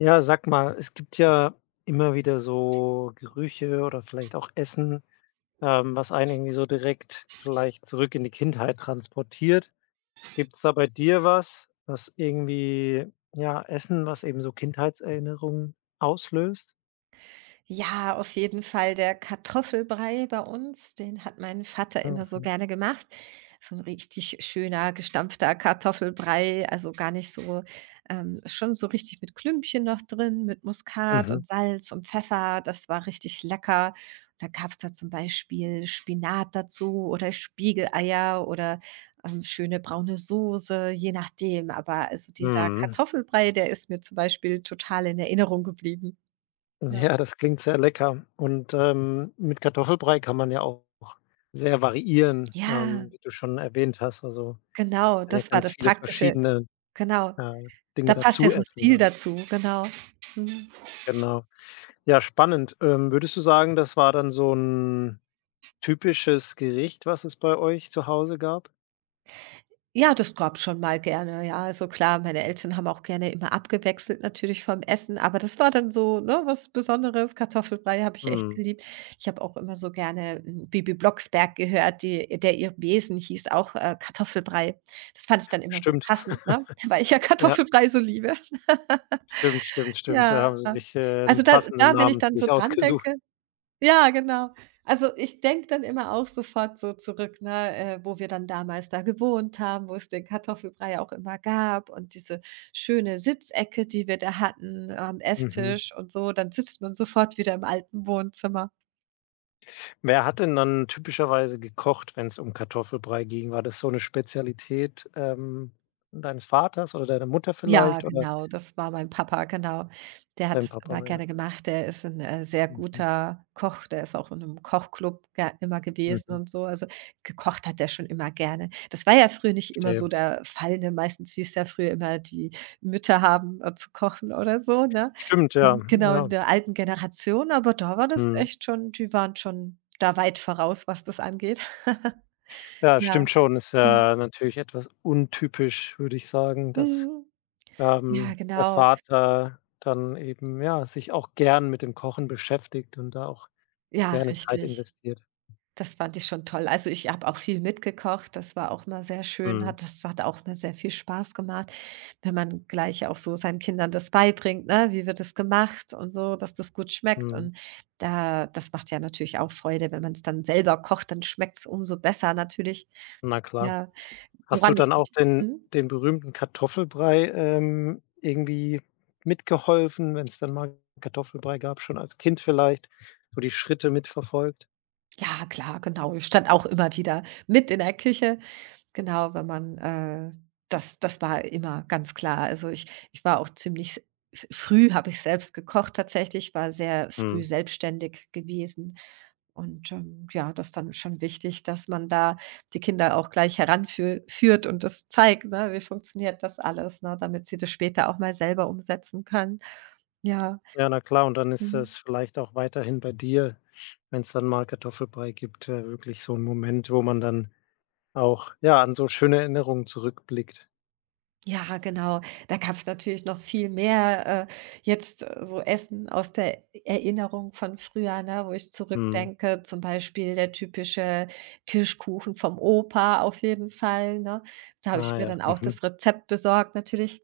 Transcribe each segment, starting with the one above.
Ja, sag mal, es gibt ja immer wieder so Gerüche oder vielleicht auch Essen, was einen irgendwie so direkt vielleicht zurück in die Kindheit transportiert. Gibt es da bei dir was, was irgendwie ja, Essen, was eben so Kindheitserinnerungen auslöst? Ja, auf jeden Fall der Kartoffelbrei bei uns, den hat mein Vater immer so Mhm. gerne gemacht. So ein richtig schöner gestampfter Kartoffelbrei, also gar nicht so schon so richtig mit Klümpchen noch drin, mit Muskat Mhm. und Salz und Pfeffer. Das war richtig lecker. Da gab's da zum Beispiel Spinat dazu oder Spiegeleier oder, schöne braune Soße, je nachdem. Aber also dieser Mhm. Kartoffelbrei, der Das ist mir zum Beispiel total in Erinnerung geblieben. Ja. ja, das klingt sehr lecker. Und, mit Kartoffelbrei kann man ja auch sehr variieren, Ja. wie du schon erwähnt hast. Also, Genau, kann ja das war ganz das viele Praktische. verschiedene Genau. Äh, Dinge Da passt ja dazu so essen viel dann. dazu, genau. Mhm. Genau. Ja, spannend. Würdest du sagen, das war dann so ein typisches Gericht, was es bei euch zu Hause gab? Ja, das gab's schon mal gerne, ja. Also klar, meine Eltern haben auch gerne immer abgewechselt natürlich vom Essen, aber das war dann so, ne, was Besonderes. Kartoffelbrei habe ich echt Mhm. geliebt. Ich habe auch immer so gerne, hm, Bibi Blocksberg gehört, die der ihr Besen hieß auch, Kartoffelbrei. Das fand ich dann immer so Stimmt. passend, ne, weil ich ja Ja, Kartoffelbrei so liebe. stimmt, stimmt, stimmt. Da haben Ja. sie sich, den Also da passenden da, wenn ich Namen für dann so dich dran ausgesucht. denke. Ja, genau. Also, ich denke dann immer auch sofort so zurück, ne, wo wir dann damals da gewohnt haben, wo es den Kartoffelbrei auch immer gab und diese schöne Sitzecke, die wir da hatten am Mhm. Esstisch und so. Dann sitzt man sofort wieder im alten Wohnzimmer. Wer hat denn dann typischerweise gekocht, wenn es um Kartoffelbrei ging? War das so eine Spezialität, deines Vaters oder deiner Mutter Ja, vielleicht oder genau, das war mein Papa, genau. Der hat dein das Papa? immer Ja. gerne gemacht. Der ist ein sehr Mhm, guter Koch. Der ist auch in einem Kochclub ge immer gewesen mhm, und so. Also, gekocht hat er schon immer gerne. Das war ja früher nicht immer so verstehe. der Fall, ne? Meistens hieß ja früher immer, die Mütter haben, zu kochen oder so, ne? Stimmt, ja, Genau, in ja. der alten Generation, aber da war das Mhm. echt schon, die waren schon da weit voraus, was das angeht. Ja, Ja. stimmt schon. Ist Mhm. ja natürlich etwas untypisch, würde ich sagen, dass, Mhm. Ja, der genau. Vater dann eben, ja, sich auch gern mit dem Kochen beschäftigt und da auch Ja, gerne Zeit richtig. investiert. Das fand ich schon toll. Also, ich habe auch viel mitgekocht. Das war auch mal sehr schön, Mhm, hat auch mal sehr viel Spaß gemacht, wenn man gleich auch so seinen Kindern das beibringt, ne? Wie wird das gemacht und so, dass das gut schmeckt mhm. und da das macht ja natürlich auch Freude, wenn man es dann selber kocht, dann schmeckt's umso besser natürlich. Na klar. Ja, Hast du woran dann ich mich auch den mhm. Berühmten Kartoffelbrei, irgendwie mitgeholfen, wenn es dann mal Kartoffelbrei gab, schon als Kind vielleicht, so die Schritte mitverfolgt? Ja, klar, genau. Ich stand auch immer wieder mit in der Küche. Genau, wenn man das war immer ganz klar. Also, ich war auch ziemlich f früh habe ich selbst gekocht tatsächlich, war sehr früh Mhm. selbstständig gewesen. Und, ja, das ist dann schon wichtig, dass man da die Kinder auch gleich heranführt und das zeigt, ne, wie funktioniert das alles, ne, damit sie das später auch mal selber umsetzen können. Ja, Ja, na klar, und dann ist mhm. es vielleicht auch weiterhin bei dir, wenn es dann mal Kartoffelbrei gibt, wirklich so 'n Moment, wo man dann auch, ja, an so schöne Erinnerungen zurückblickt. Ja, genau. Da gab's natürlich noch viel mehr, jetzt so Essen aus der Erinnerung von früher, ne, wo ich Mhm. zurückdenke, zum Beispiel der typische Kirschkuchen vom Opa auf jeden Fall, ne? Da habe Ah ich mir ja, dann auch mhm. das Rezept besorgt natürlich,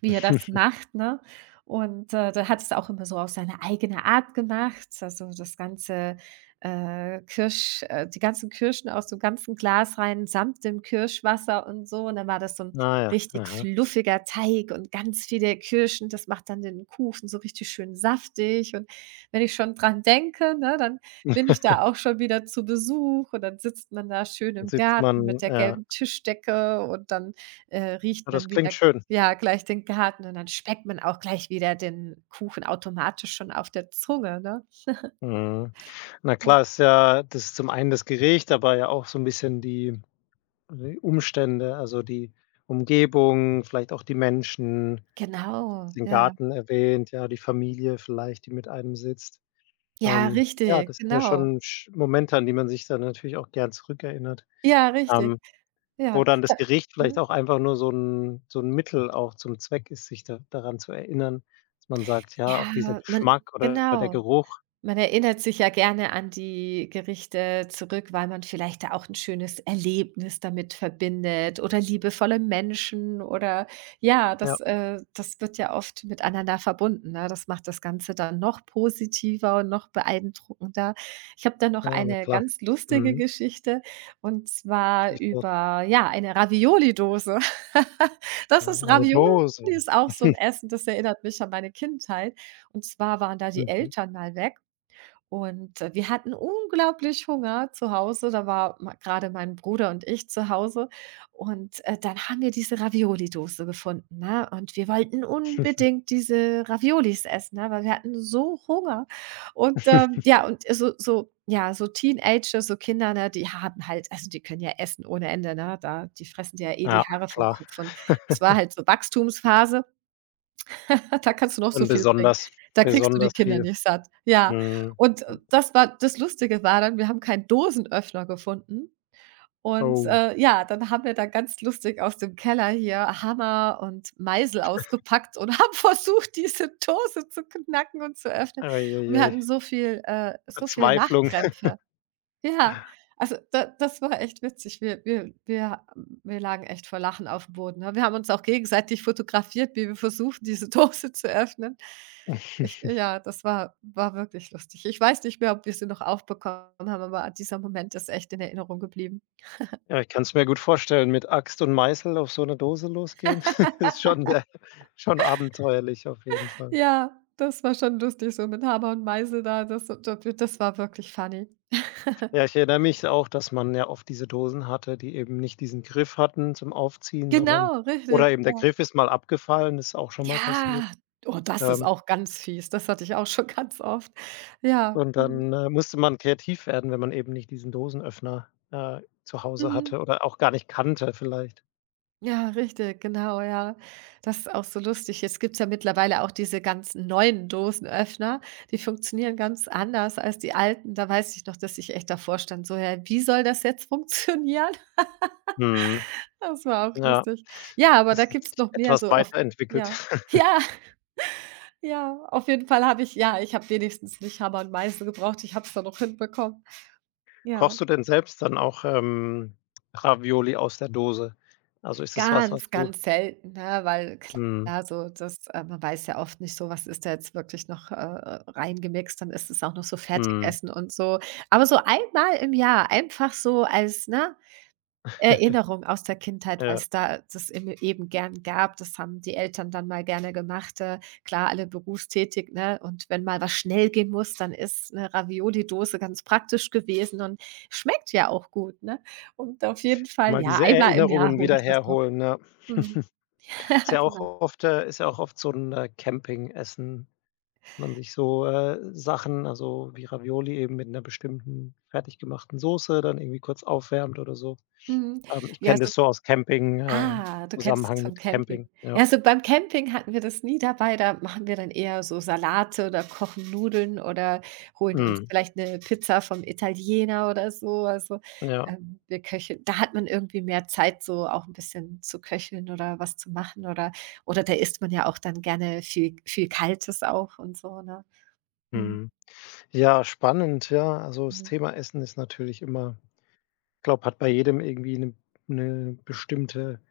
wie er das macht, ne? Und, der hat es auch immer so auf seine eigene Art gemacht. Also, das ganze, Kirsch die ganzen Kirschen aus so 'nem ganzen Glas rein samt dem Kirschwasser und so. Und dann war das so ein Ah ja, richtig aha. fluffiger Teig und ganz viele Kirschen. Das macht dann den Kuchen so richtig schön saftig. Und wenn ich schon dran denke, ne, dann bin ich da auch schon wieder zu Besuch und dann sitzt man da schön Dann im sitzt Garten man mit der ja. gelben Tischdecke und dann, Ja, riecht man, das wieder klingt schön. ja, gleich den Garten und dann schmeckt man auch gleich wieder den Kuchen automatisch schon auf der Zunge, ne? Mhm. Na Ja. klar, ist ja das ist zum einen das Gericht, aber ja auch so 'n bisschen die Umstände, also die Umgebung, vielleicht auch die Menschen, Genau, den ja. Garten erwähnt, ja, die Familie vielleicht, die mit einem sitzt. Ja, Ja, richtig, das sind ja genau. schon sch Momente, an die man sich dann natürlich auch gern zurückerinnert, Ja, ähm, richtig. wo Ja, dann da das Gericht vielleicht mhm. auch einfach nur so ein Mittel auch zum Zweck ist, sich da daran zu erinnern, dass man sagt, ja, auch dieser Ja, man Geschmack oder der genau. Geruch. Man erinnert sich ja gerne an die Gerichte zurück, weil man vielleicht da auch ein schönes Erlebnis damit verbindet oder liebevolle Menschen oder ja, Ja, das wird ja oft miteinander verbunden, ne? Das macht das Ganze dann noch positiver und noch beeindruckender. Ich habe da noch ja, na eine klar. ganz lustige Mhm. Geschichte, und zwar Schieß los. über, ja, eine Ravioli-Dose. Das Ah, ist eine Ravioli Dose. ist auch so ein Essen, das erinnert mich an meine Kindheit. Und zwar waren da die Mhm. Eltern mal weg und, wir hatten unglaublich Hunger zu Hause. Da war ma grade mein Bruder und ich zu Hause. Und, dann haben wir diese Ravioli-Dose gefunden, ne? Und wir wollten unbedingt diese Raviolis essen, ne, weil wir hatten so Hunger. Und, ja, und ja, so Teenager, so Kinder, ne, die haben halt, also, die können ja essen ohne Ende, ne? Da die fressen dir ja eh die Ja, Haare vom klar. Kopf. Und das war halt so Wachstumsphase. Da kannst du noch so Und viel bringen. Da kriegst du die besonders Kinder viel. nicht satt. Ja. Mhm. Und das war, das Lustige war dann, wir haben keinen Dosenöffner gefunden. Und, Oh. Ja, dann haben wir da ganz lustig aus dem Keller hier Hammer und Meisel ausgepackt und haben versucht, diese Dose zu knacken und zu öffnen. Ei, Und ei, wir ei. hatten so viel so viele Verzweiflung. Lachkrämpfe. Ja, also da, das war echt witzig. Wir lagen echt vor Lachen auf dem Boden, ne? Wir haben uns auch gegenseitig fotografiert, wie wir versuchen, diese Dose zu öffnen. Ich, ja, das war war wirklich lustig. Ich weiß nicht mehr, ob wir sie noch aufbekommen haben, aber dieser Moment ist echt in Erinnerung geblieben. Ja, ich kann es mir gut vorstellen, mit Axt und Meißel auf so 'ne Dose losgehen, ist schon, schon abenteuerlich auf jeden Fall. Ja, das war schon lustig, so mit Hammer und Meißel da, das war wirklich funny. Ja, ich erinnere mich auch, dass man ja oft diese Dosen hatte, die eben nicht diesen Griff hatten zum Aufziehen, sondern Genau, oder richtig, eben der ja. Griff ist mal abgefallen, ist auch schon mal passiert. Ja, oh, das ist Ähm, auch ganz fies. Das hatte ich auch schon ganz oft. Ja, und mhm. dann, musste man kreativ werden, wenn man eben nicht diesen Dosenöffner, zu Hause Mhm. hatte oder auch gar nicht kannte vielleicht. Ja, richtig, genau, ja. Das ist auch so lustig. Jetzt gibt's ja mittlerweile auch diese ganzen neuen Dosenöffner, die funktionieren ganz anders als die alten. Da weiß ich noch, dass ich echt davor stand, so: „Hä, wie soll das jetzt funktionieren?“ Mhm. Das war auch Ja, lustig. Ja, aber da das hat gibt's sich noch mehr etwas so auf weiterentwickelt. ja. Ja, ja, auf jeden Fall habe ich ja, ich habe wenigstens nicht Hammer und Meißel gebraucht. Ich habe es dann noch hinbekommen. Ja. Kochst du denn selbst dann auch, Ravioli aus der Dose? Also, ist es was, was Ganz, du ganz selten, ne, weil mhm, klar, so das man weiß ja oft nicht so, was ist da jetzt wirklich noch, reingemixt, dann ist es auch noch so mhm, Fertigessen und so. Aber so einmal im Jahr, einfach so als, ne, Erinnerung aus der Kindheit, weil ja, es da das im eben gern gab. Das haben die Eltern dann mal gerne gemacht, klar, alle berufstätig, ne, und wenn mal was schnell gehen muss, dann ist eine Ravioli-Dose ganz praktisch gewesen und schmeckt ja auch gut, ne? Und auf jeden Fall, mal ja, diese einmal im Jahr Erinnerungen hole wieder ich das noch. herholen, ja. Mhm. Ist Ja, ja auch genau. oft äh, ist ja auch oft so 'n, Campingessen, man sich so, Sachen also, wie Ravioli eben mit 'ner bestimmten fertig gemachten Soße dann irgendwie kurz aufwärmt oder so. Mhm. Ich Ja, kenne so das so aus Camping ah, du kennst es Zusammenhang vom mit Camping. Camping, ja. Ja, so beim Camping hatten wir das nie dabei, da machen wir dann eher so Salate oder kochen Nudeln oder holen uns Mhm, vielleicht 'ne Pizza vom Italiener oder so. Also, ja, wir köcheln, da hat man irgendwie mehr Zeit, so auch 'n bisschen zu köcheln oder was zu machen oder da isst man ja auch dann gerne viel viel Kaltes auch und so, ne? Mhm, mhm. Ja, spannend, ja. Also, das mhm. Thema Essen ist natürlich immer glaube, hat bei jedem irgendwie 'ne 'ne bestimmte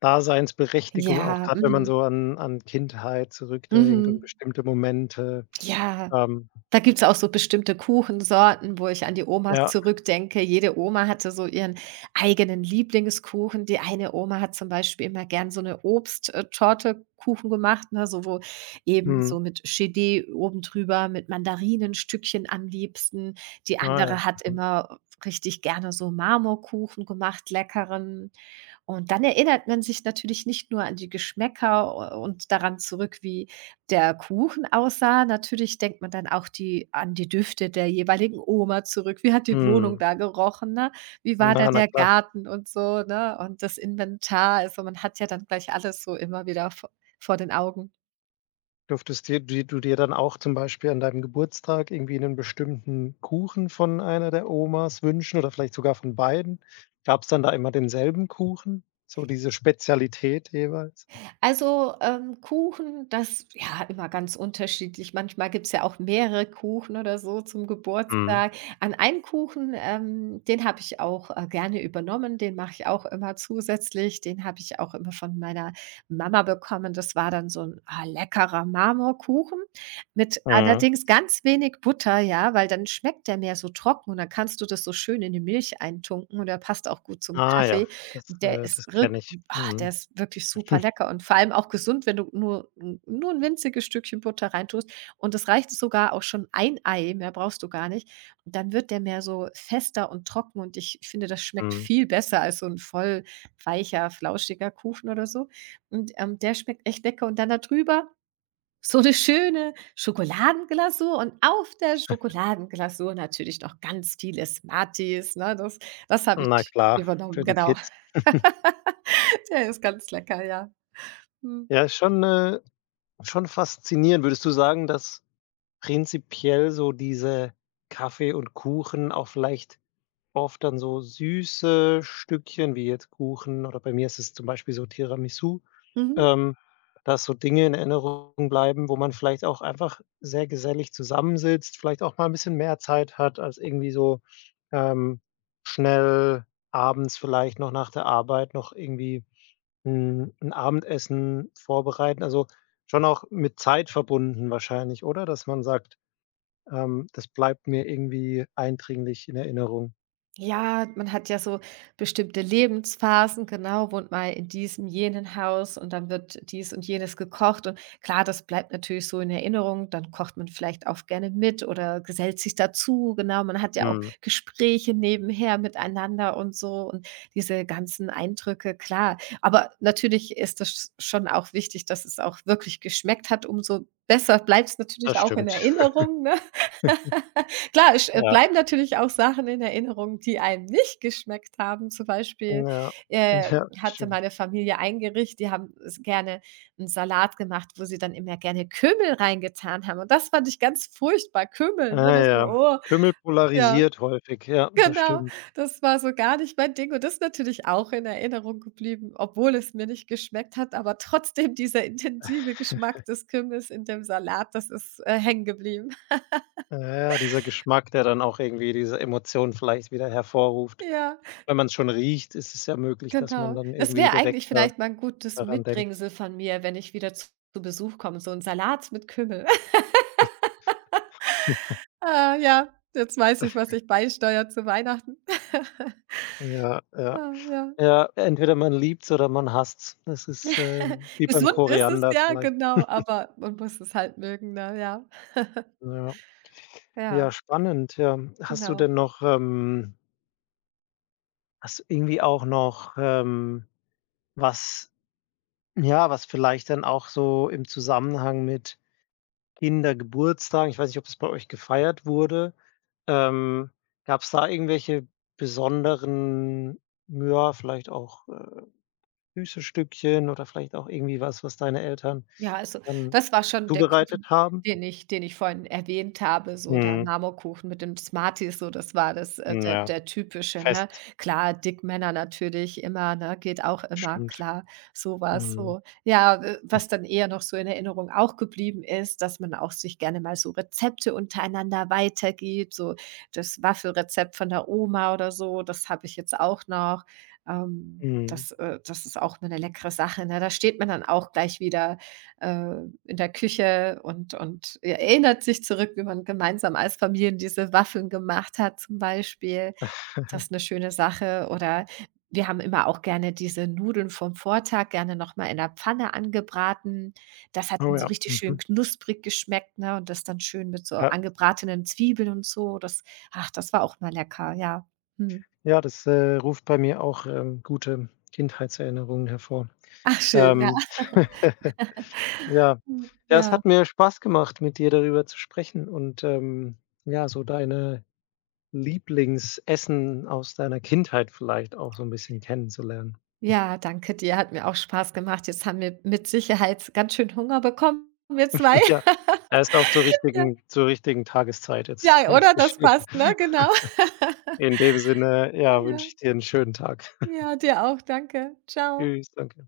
Daseinsberechtigung, auch Ja, grad wenn man mhm, so an Kindheit zurückdenkt und mhm. bestimmte Momente. Ja. Ähm, Da gibt's auch so bestimmte Kuchensorten, wo ich an die Omas ja, zurückdenke. Jede Oma hatte so ihren eigenen Lieblingskuchen. Die eine Oma hat zum Beispiel immer gern so 'ne obsttorte Kuchen gemacht, ne, so wo eben mhm, so mit Cheddar oben drüber, mit Mandarinenstückchen am liebsten. Die ah ja, andere hat mhm, immer richtig gerne so Marmorkuchen gemacht, leckeren. Und dann erinnert man sich natürlich nicht nur an die Geschmäcker u und daran zurück, wie der Kuchen aussah. Natürlich denkt man dann auch die an die Düfte der jeweiligen Oma zurück. Wie hat die Wohnung mhm. da gerochen, ne? Wie war da Na der klar. Garten und so, ne? Und das Inventar. Also, man hat ja dann gleich alles so immer wieder v vor den Augen. Durftest dir dir du dir dann auch zum Beispiel an deinem Geburtstag irgendwie 'nen bestimmten Kuchen von einer der Omas wünschen oder vielleicht sogar von beiden? Gab's dann da immer denselben Kuchen? So diese Spezialität jeweils? Also, Kuchen, das ja, immer ganz unterschiedlich. Manchmal gibt's ja auch mehrere Kuchen oder so zum Mhm, Geburtstag. An einen Kuchen, den habe ich auch, gerne übernommen, den mache ich auch immer zusätzlich. Den habe ich auch immer von meiner Mama bekommen. Das war dann so ein ah, leckerer Marmorkuchen, mit mhm. allerdings ganz wenig Butter, ja, weil dann schmeckt der mehr so trocken und dann kannst du das so schön in die Milch eintunken und der passt auch gut zum Ah ja, Kaffee. das Und der äh, ist das kenne ich. Ach, der Mhm, ist wirklich super lecker und vor allem auch gesund, wenn du nur ein winziges Stückchen Butter reintust. Und es reicht sogar auch schon ein Ei, mehr brauchst du gar nicht. Und dann wird der mehr so fester und trocken und ich finde, das schmeckt mhm. viel besser als so ein voll weicher, flauschiger Kuchen oder so. Und, der schmeckt echt lecker und dann darüber so eine schöne Schokoladenglasur und auf der Schokoladenglasur natürlich noch ganz viele Smarties, ne? Das habe Na ich klar, übernommen, für die genau. Kids. Der ist ganz lecker, ja. Mhm. Ja, ist schon faszinierend. Würdest du sagen, dass prinzipiell so diese Kaffee und Kuchen auch vielleicht oft dann so süße Stückchen wie jetzt Kuchen oder bei mir ist es zum Beispiel so Tiramisu, Mhm. ähm, dass so Dinge in Erinnerung bleiben, wo man vielleicht auch einfach sehr gesellig zusammensitzt, vielleicht auch mal 'n bisschen mehr Zeit hat als irgendwie so, ähm, schnell abends vielleicht noch nach der Arbeit noch irgendwie 'n Abendessen vorbereiten. Also, schon auch mit Zeit verbunden wahrscheinlich, oder? Dass man sagt, das bleibt mir irgendwie eindringlich in Erinnerung. Ja, man hat ja so bestimmte Lebensphasen, genau, wohnt mal in diesem, jenen Haus und dann wird dies und jenes gekocht. Und klar, das bleibt natürlich so in Erinnerung. Dann kocht man vielleicht auch gerne mit oder gesellt sich dazu. Genau, man hat ja auch Mhm. Gespräche nebenher miteinander und so und diese ganzen Eindrücke, klar. Aber natürlich ist das schon auch wichtig, dass es auch wirklich geschmeckt hat. Umso besser bleibt es natürlich Das auch in stimmt. Erinnerung, ne? Klar, es Ja, bleiben natürlich auch Sachen in Erinnerung, die einem nicht geschmeckt haben. Zum Beispiel, ja, äh, ja, hatte stimmt. meine Familie ein Gericht, die haben s gerne einen Salat gemacht, wo sie dann immer gerne Kümmel reingetan haben und das fand ich ganz furchtbar, Kümmel, ne? Ah Das ja, war Kümmel oh, ja, polarisiert häufig. Ja, das genau. stimmt. Das war so gar nicht mein Ding und das ist natürlich auch in Erinnerung geblieben, obwohl es mir nicht geschmeckt hat, aber trotzdem dieser intensive Geschmack des Kümmels in dem Salat, das ist, hängen geblieben. Ja, ja, dieser Geschmack, der dann auch irgendwie diese Emotionen vielleicht wieder hervorruft. Ja. Wenn man's schon riecht, ist es ja möglich, dass man Genau. dann Das irgendwie wäre direkt eigentlich da vielleicht mal 'n gutes daran denkt. Mitbringsel von mir, wenn ich wieder zu Besuch komme, so 'n Salat mit Kümmel. Ah, ja, jetzt weiß ich, was ich beisteuere zu Weihnachten. Ja, ja. Ah, ja. Ja, entweder man liebt's oder man hasst's. Das ist, wie beim Gesund ist es Koriander ja, vielleicht. genau, aber man muss es halt mögen, ne, ja. Ja. Ja, Ja, spannend, ja. Hast du genau. denn noch, ähm hast du irgendwie auch noch, was Ja, was vielleicht dann auch so im Zusammenhang mit Kindergeburtstagen ich weiß nicht, ob das bei euch gefeiert wurde. Ähm, gab es da irgendwelche besonderen, ja, vielleicht auch, süße Stückchen oder vielleicht auch irgendwie was, was deine Eltern Ja, also, dann das war schon der Kuchen, zubereitet haben? Den ich vorhin erwähnt habe, so der Mhm. Marmorkuchen mit den Smarties, so das war das, Ja, der typische, ne? Fest, Klar, Dickmänner natürlich immer, ne, geht auch immer, stimmt. klar, sowas Mhm. so. Ja, was dann eher noch so in Erinnerung auch geblieben ist, dass man auch sich gerne mal so Rezepte untereinander weitergibt, so das Waffelrezept von der Oma oder so, das habe ich jetzt auch noch. Mhm. Das ist auch mal 'ne leckere Sache, ne? Da steht man dann auch gleich wieder äh, in der Küche und er erinnert sich zurück, wie man gemeinsam als Familien diese Waffeln gemacht hat zum Beispiel. Das ist eine schöne Sache. Oder wir haben immer auch gerne diese Nudeln vom Vortag gerne noch mal in der Pfanne angebraten. Das hat Oh dann so ja, richtig schön mhm. knusprig geschmeckt, ne, und das dann schön mit so Ja. angebratenen Zwiebeln und so. Das ach, das war auch mal lecker, ja. Mhm. Ja, das, ruft bei mir auch, gute Kindheitserinnerungen hervor. Ach schön, ja. Ähm Ja. Ja, es Ja. hat mir Spaß gemacht, mit dir darüber zu sprechen und, ja, so deine Lieblingsessen aus deiner Kindheit vielleicht auch so ein bisschen kennenzulernen. Ja, danke dir, hat mir auch Spaß gemacht. Jetzt haben wir mit Sicherheit ganz schön Hunger bekommen, wir 2. Ja, er ist auch Ja, zur richtigen Tageszeit jetzt ja, oder? Das geschehen. passt, ne? Genau. In dem Sinne, ja, wünsche Ja, ich dir einen schönen Tag. ja, dir auch, danke. Ciao. Tschüss, danke.